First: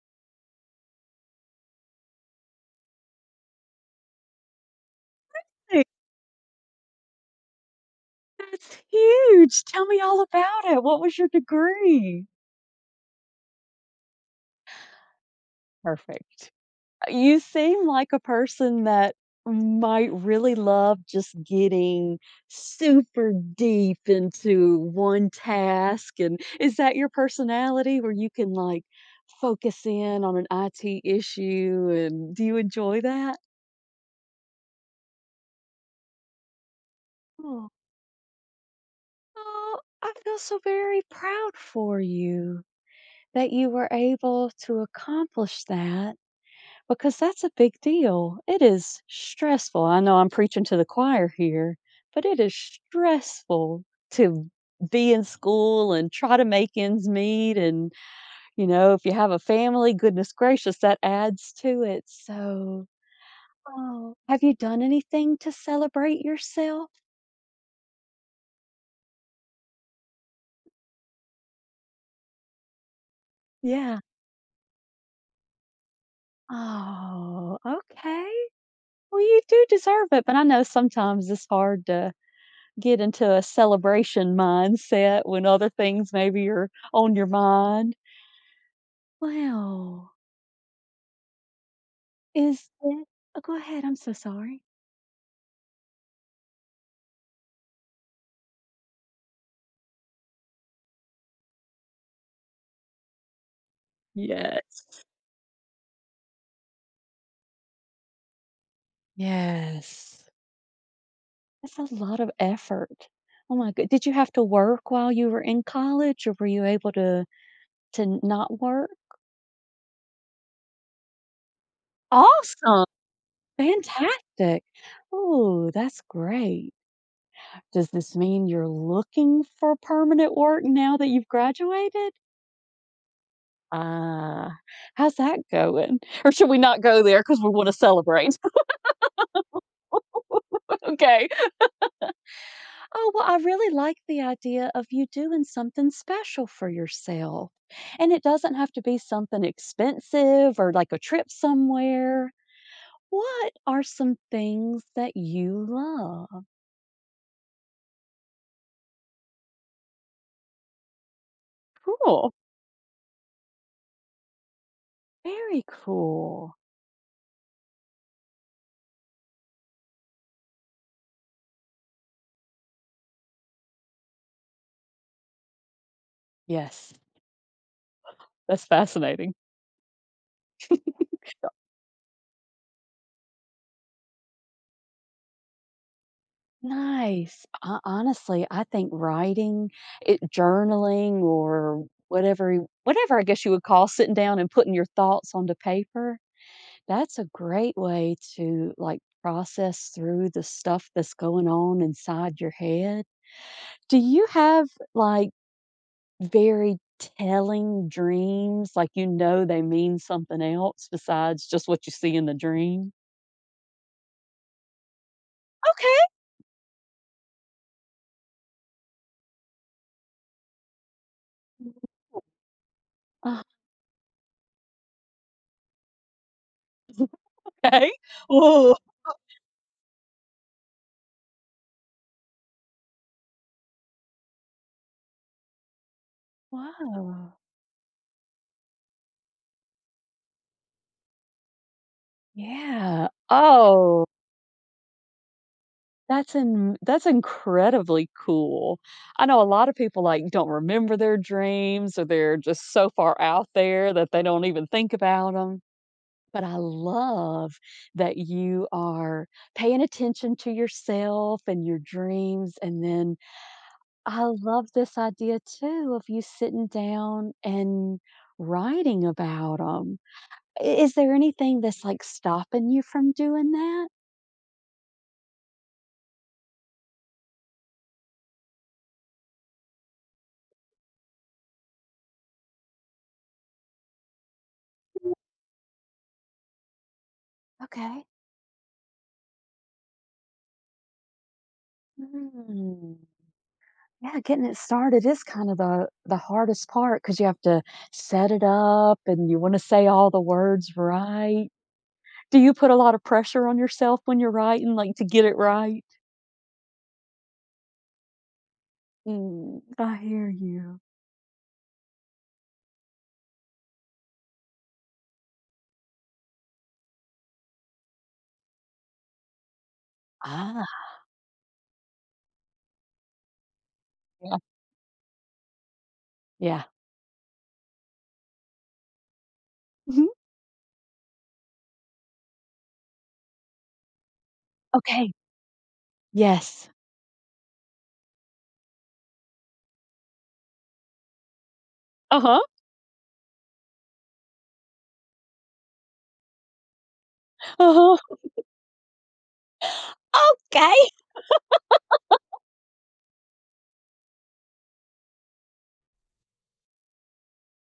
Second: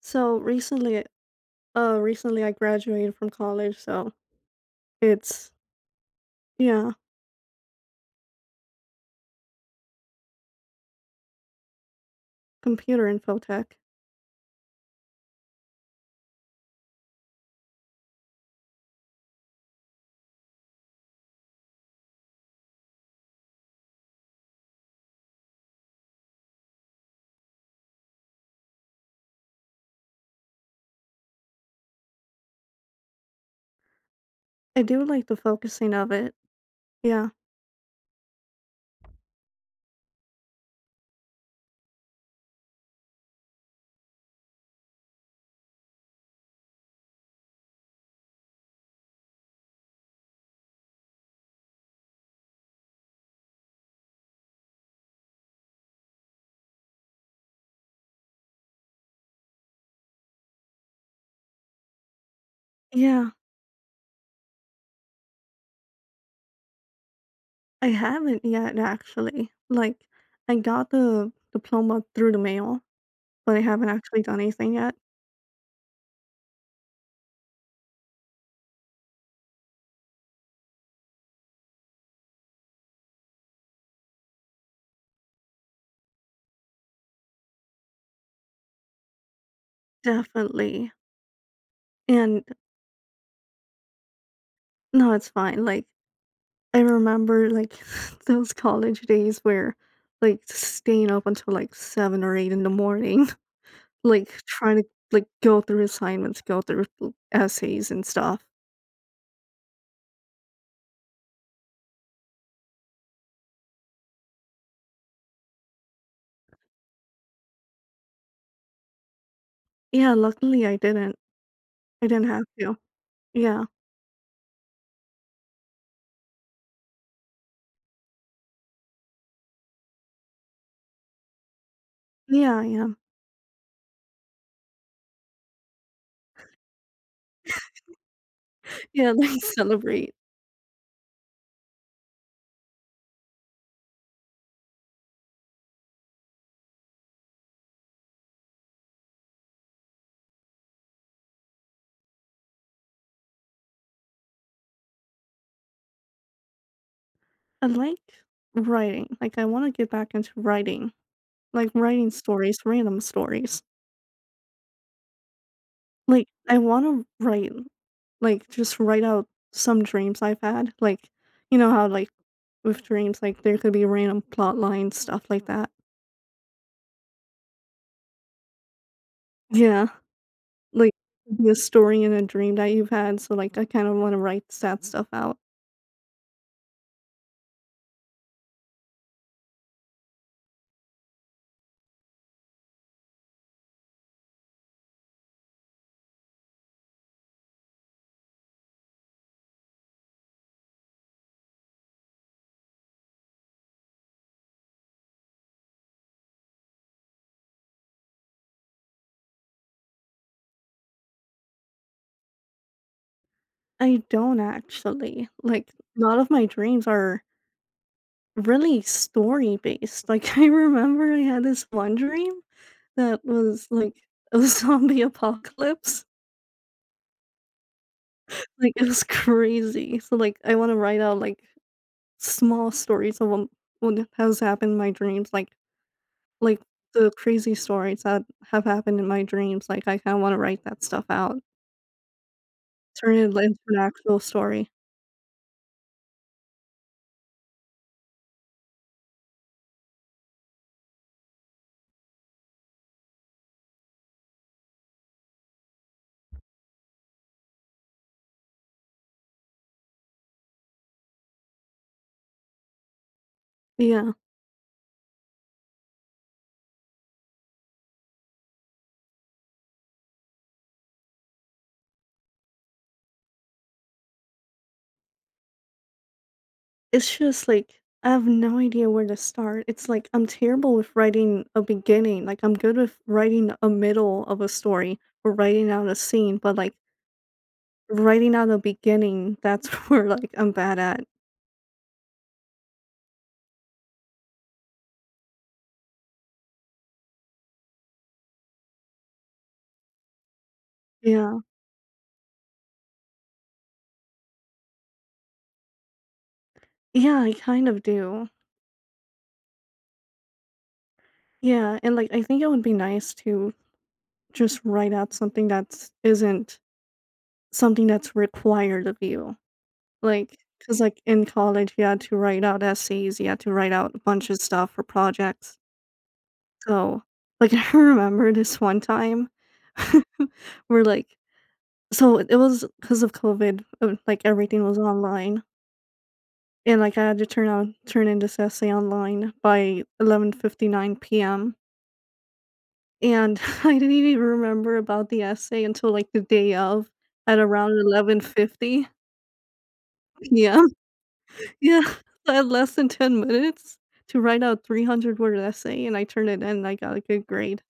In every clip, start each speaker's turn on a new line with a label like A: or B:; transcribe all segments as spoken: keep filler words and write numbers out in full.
A: So recently, uh, recently I graduated from college, so it's
B: Really?
A: yeah,
B: That's huge. Tell me all about it. What was your degree?
A: computer info tech.
B: Perfect. Uh, You seem like a person that might really love just getting super deep into one task. And is that your personality where you can like focus in on an I T issue? And do you enjoy that?
A: I do like the focusing of it. Yeah,
B: Oh, Oh, I feel so very proud for you that you were able to accomplish that, because that's a big deal. It is stressful. I know I'm preaching to the choir here, but it is stressful to be in school and try to make ends meet. And, you know, if you have a family, goodness gracious, that adds to it. So,
A: yeah,
B: oh, have you done anything to celebrate yourself?
A: I haven't yet actually. Like, I got the diploma through the mail, but I haven't
B: Yeah.
A: actually done anything yet.
B: Oh, okay. Well, you do deserve it, but I know sometimes it's hard to get into a celebration mindset when other things maybe are on your mind. Wow.
A: Definitely, and
B: Is that oh, go ahead. I'm so sorry.
A: no, it's fine. Like, I remember like those college days where like staying up until like seven or eight in the morning. Like, trying to,
B: Yes.
A: like, go through assignments, go through l essays and stuff.
B: Yes. That's a lot of effort. Oh my good. Did you have to work while you were in college or were you able to to n not work?
A: Yeah, luckily I didn't. I didn't have to.
B: Awesome.
A: Yeah.
B: Fantastic. Oh, that's great. Does this mean you're looking for permanent work now that you've graduated?
A: Yeah, yeah.
B: Ah, how's that going? Or should we not go there because we wanna celebrate?
A: Yeah, like, celebrate.
B: Okay. Oh, well, I really like the idea of you doing something special for yourself, and it doesn't have to be something expensive or like a trip somewhere. What are some things that you love?
A: I like writing, like, I wanna get back into writing, like, writing
B: Cool.
A: stories, random stories.
B: Very
A: Like,
B: cool.
A: I wanna write, like, just write out some dreams I've had, like, you know how, like, with dreams, like, there could be random plot lines, stuff like that.
B: Yes, that's fascinating.
A: Yeah. Like, be a story and a dream that you've had, so, like, I kind of wanna write sad stuff out.
B: Nice. Ho honestly, I think writing, it journaling or whatever you whatever I guess you would call sitting down and putting your thoughts onto paper, that's a great way to, like, process through the stuff that's going on inside your head. Do you have, like, very telling dreams, like, you know they mean something else besides just what you see in the dream?
A: I don't actually. Like, a
B: Okay.
A: lot of my dreams are really story-based. Like, I remember I had this one dream that was, like, a zombie apocalypse.
B: Okay.
A: Like,
B: Woah.
A: it was crazy. So, like, I wanna write out, like, small stories of um, what has happened in my dreams, like like, the
B: Wow.
A: crazy stories that have happened in my dreams, like, I kinda wanna write that stuff out.
B: Yeah.
A: Turn it like into an
B: Oh,
A: actual story.
B: that's in that's incredibly cool. I know a lot of people, like, don't remember their dreams or they're just so far out there that they don't even think about them, but I love that you are paying attention to yourself and your dreams, and then
A: Yeah.
B: I love this idea too of you sitting down and writing about them. Is there anything that's, like, stopping you from doing that?
A: It's just like, I have no idea where to start. It's like I'm terrible with writing a beginning. Like I'm good with writing a middle of a story or writing out a scene, but like
B: Okay.
A: writing out a beginning, that's where like I'm bad at.
B: Mm. Yeah, getting it started is kind of the the hardest part because you have to set it up and you wanna say all the words
A: Yeah.
B: right. Do you put a lot of pressure on yourself when you're writing, like, to get it right?
A: Yeah, I kind of do.
B: Mm, I hear you.
A: Yeah, and like I think it would be nice to just write out something that's isn't something that's required of you. Like,
B: Ah,
A: cause like, in college, you had to write out essays, you had to write out a bunch
B: yeah,
A: of stuff for projects.
B: yeah.
A: So, like, I remember this one time
B: Mhm.
A: where, like, so it was cause of COVID, uh, like, everything was
B: Okay.
A: online,
B: Yes.
A: and, like, I had to turn on turn in this essay online by eleven fifty-nine p m,
B: Uh-huh.
A: and I didn't even remember about the essay until, like, the day of at around
B: Uh-huh.
A: eleven fifty p m.
B: Okay.
A: Yeah, I had less than ten minutes to write out three hundred word essay, and I turned it in, and I got a good grade.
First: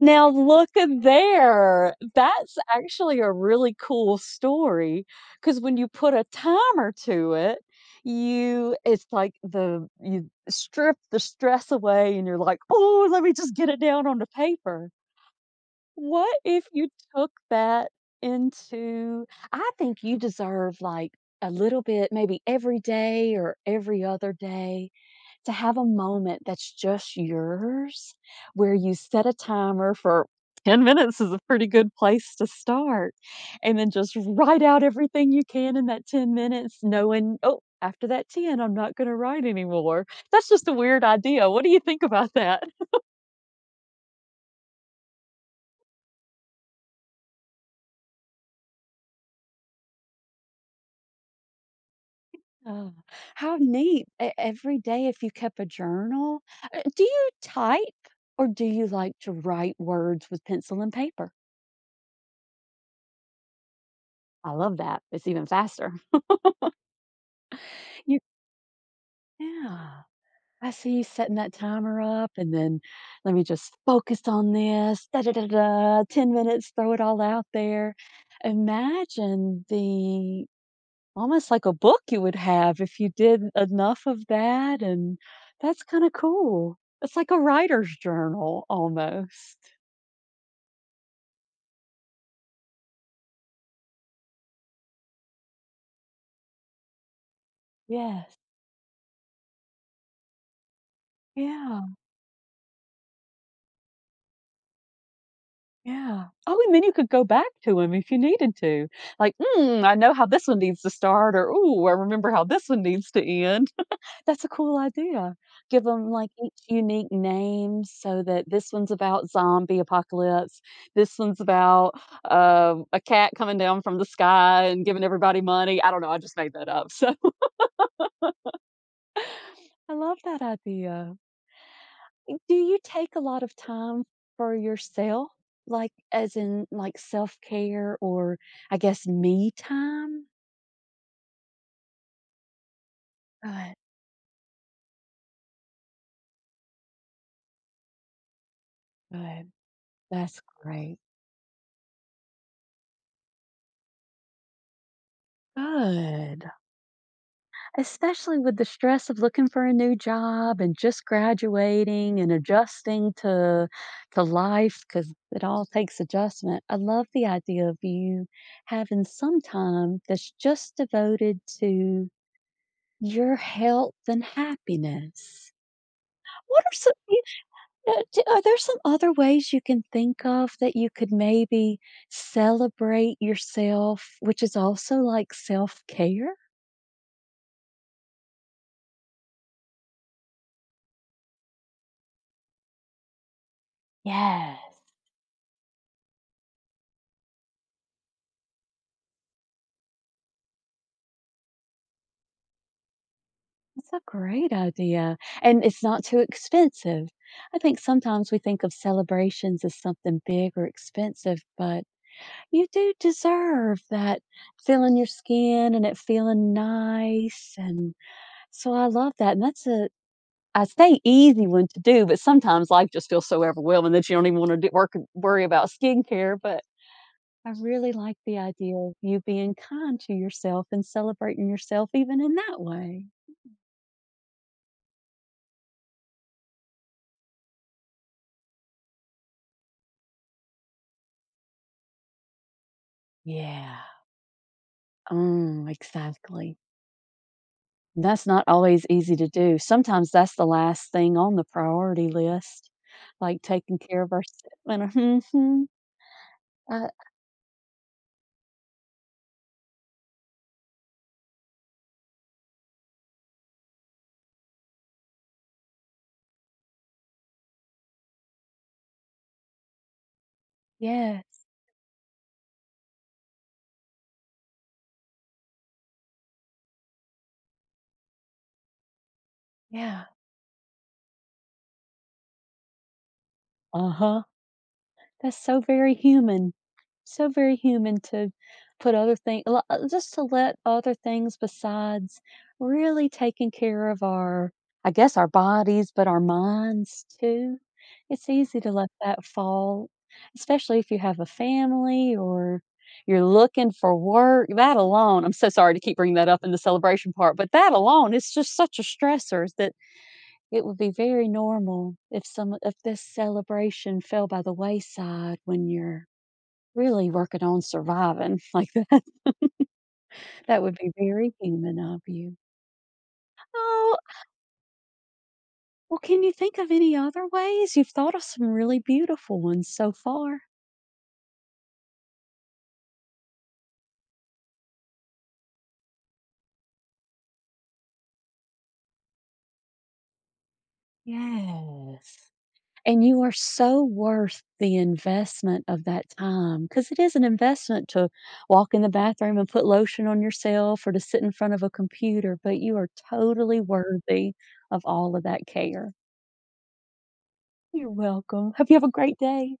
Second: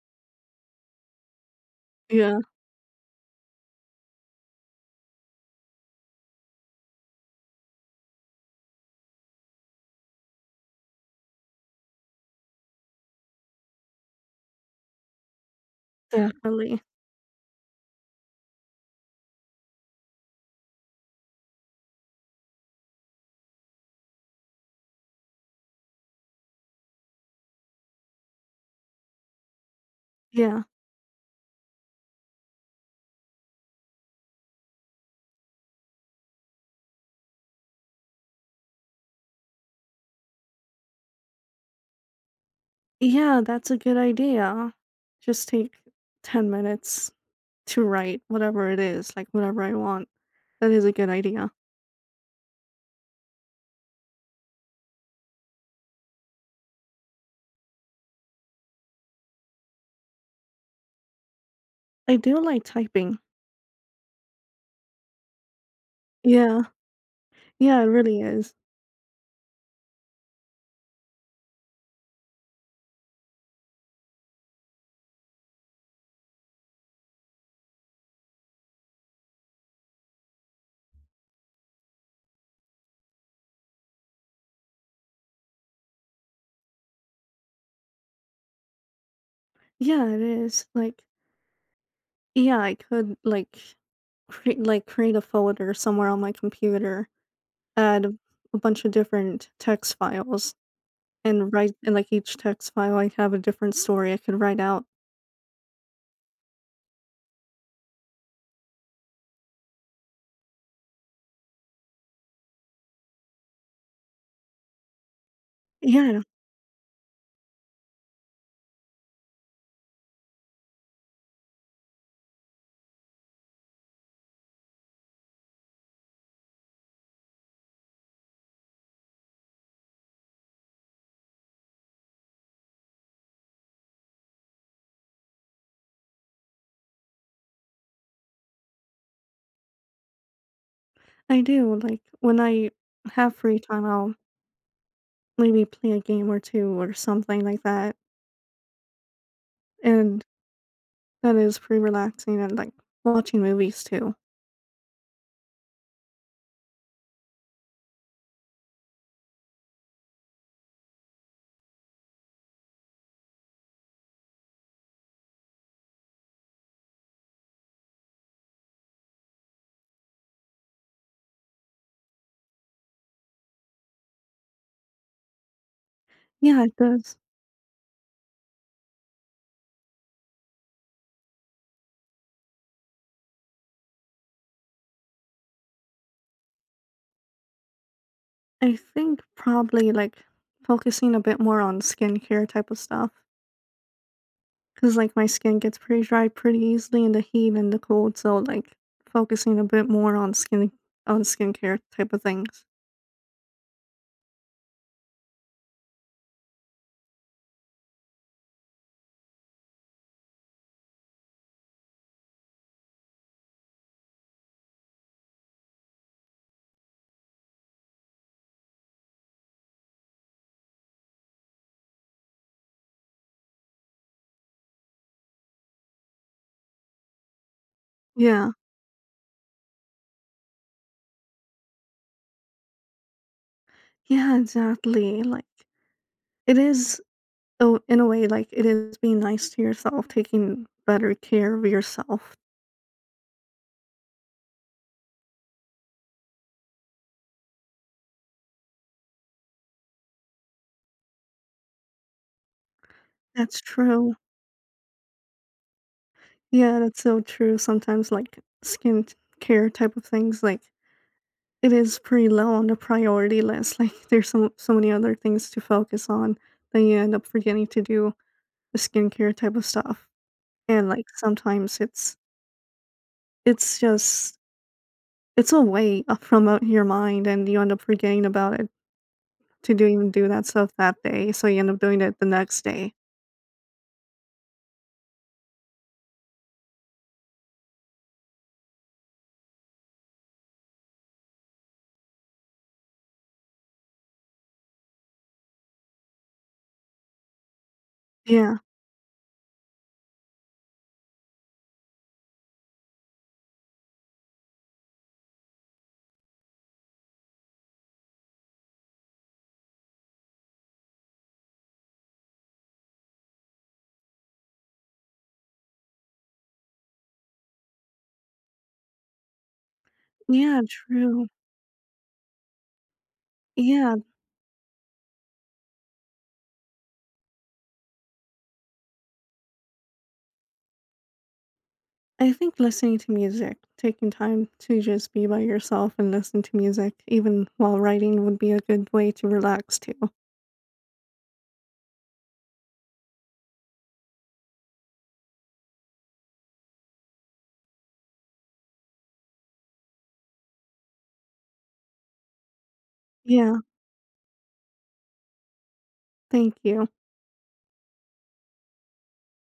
B: Now look at there.
A: Yeah,
B: That's actually a really cool story, because when you put a timer to it, you it's like the you strip the stress away and you're like, "Oh, let me just get it down on the paper." What if
A: definitely.
B: you took that into I think you deserve like a little bit, maybe every day or every other day to have a moment that's just yours, where you set a timer for
A: Yeah.
B: ten minutes is a pretty good place to start, and then just write out everything you can in that ten minutes knowing, "Oh, after that ten, I'm not gonna write anymore." That's just a weird idea. What do you think about that?
A: Yeah, that's a good idea. Just take ten minutes to write whatever it is, like, whatever I want. That is a good idea.
B: Oh, how neat. E every day if you kept a journal. Uh, do you type or do you like to write words with pencil and paper?
A: I do like typing.
B: I love that. It's even faster.
A: Yeah. Yeah, it
B: You
A: really is.
B: yeah. I see you setting that timer up, and then let me just focus on this. Da, da, da, da, ten minutes, throw it all out there. Imagine the almost like a book you would have if you did enough of that. And that's kind of cool. It's like a writer's journal almost.
A: Yeah, it is. Like, yeah, I could, like, create like, create a folder somewhere on my computer, add
B: Yes.
A: a bunch of different text files and write
B: Yeah.
A: and, like, each text file, I have a different story I could write out.
B: Yeah. Oh, and then you could go back to them if you needed to. Like, mm, I know how this one needs to start, or, ooh, I remember how this one needs to end. That's a cool idea. Give them
A: Yeah,
B: like, each unique name so that this one's about zombie apocalypse, this one's about, um, a cat coming down from the sky and giving everybody money. I don't know, I just made that up, so I love that idea. Eh, do you take a lot of time for yourself? Like, as in, like, self-care or, I guess, me time?
A: I do, like, when I have free
B: Good,
A: time, I'll maybe play a game or two or something like that,
B: good.
A: and
B: That's great.
A: that is pretty relaxing and, like, watching movies too.
B: Good. Especially with the stress of looking for a new job and just graduating and adjusting to to life, because it all takes adjustment. I love the idea of you having some time that's just devoted to your health and happiness.
A: Yeah,
B: What are
A: it
B: some
A: does.
B: you know, d are there some other ways you can think of that you could maybe celebrate yourself, which is also like self-care?
A: I think probably, like, focusing a bit more on skincare type of stuff
B: Yes.
A: because like, my skin gets pretty dry pretty easily in the heat and the cold, so, like, focusing a bit more on skin on skincare type of things.
B: That's a great idea. And it's not too expensive. I think sometimes we think of celebrations as something big or expensive, but you do deserve that feeling your skin and it feeling nice. And so I love that. And that's a, I say easy one to do, but sometimes life just feels so overwhelming that you don't even want to do, work, worry about skincare. But I really like the
A: Yeah.
B: idea of you being kind to yourself and celebrating yourself even in that way.
A: Yeah, exactly. Like it is oh, in a way like it is being nice to yourself, taking better care of yourself.
B: Yeah. Oh, exactly. That's not always easy to do. Sometimes that's the last thing on the priority list, like
A: That's
B: taking care of
A: true.
B: ourselves. Mhm. Uh, mm-hmm,
A: Yeah,
B: uh,
A: that's so true. Sometimes like skin t- care type of things like it is pretty low on the priority list. Like there's so so many other things to focus on that you end up forgetting to do the skincare type of stuff. And like
B: yes.
A: sometimes it's it's just it's a way up from out your mind and you end up forgetting about it to
B: Yeah.
A: doing do that stuff that day, so you end up doing it the next day.
B: Uh huh. That's so very human. So very human to put other things, just to let other things besides really taking care of our I guess our bodies, but our minds too. It's
A: Yeah.
B: easy to let that fall, especially if you have a family or you're looking for work. That alone I'm so sorry to keep bringing that up in the celebration part, but that alone is just such a stressor that it would be very normal if some if this celebration fell by the wayside when you're really working on surviving like that.
A: Yeah,
B: That would be
A: true.
B: very human of you.
A: Yeah,
B: Oh, well, can you think of any other ways? You've thought of some really beautiful ones so far.
A: I think listening to music, taking time to just be by yourself and listen to music even while writing would be a good way to relax too.
B: Yes. And you are so worth the investment of that time, because it is an investment to walk in the bathroom and put lotion on yourself or to sit in front of a computer, but you are
A: Yeah,
B: totally worthy of all of that care.
A: thank you.
B: You're welcome. Hope you have a great day.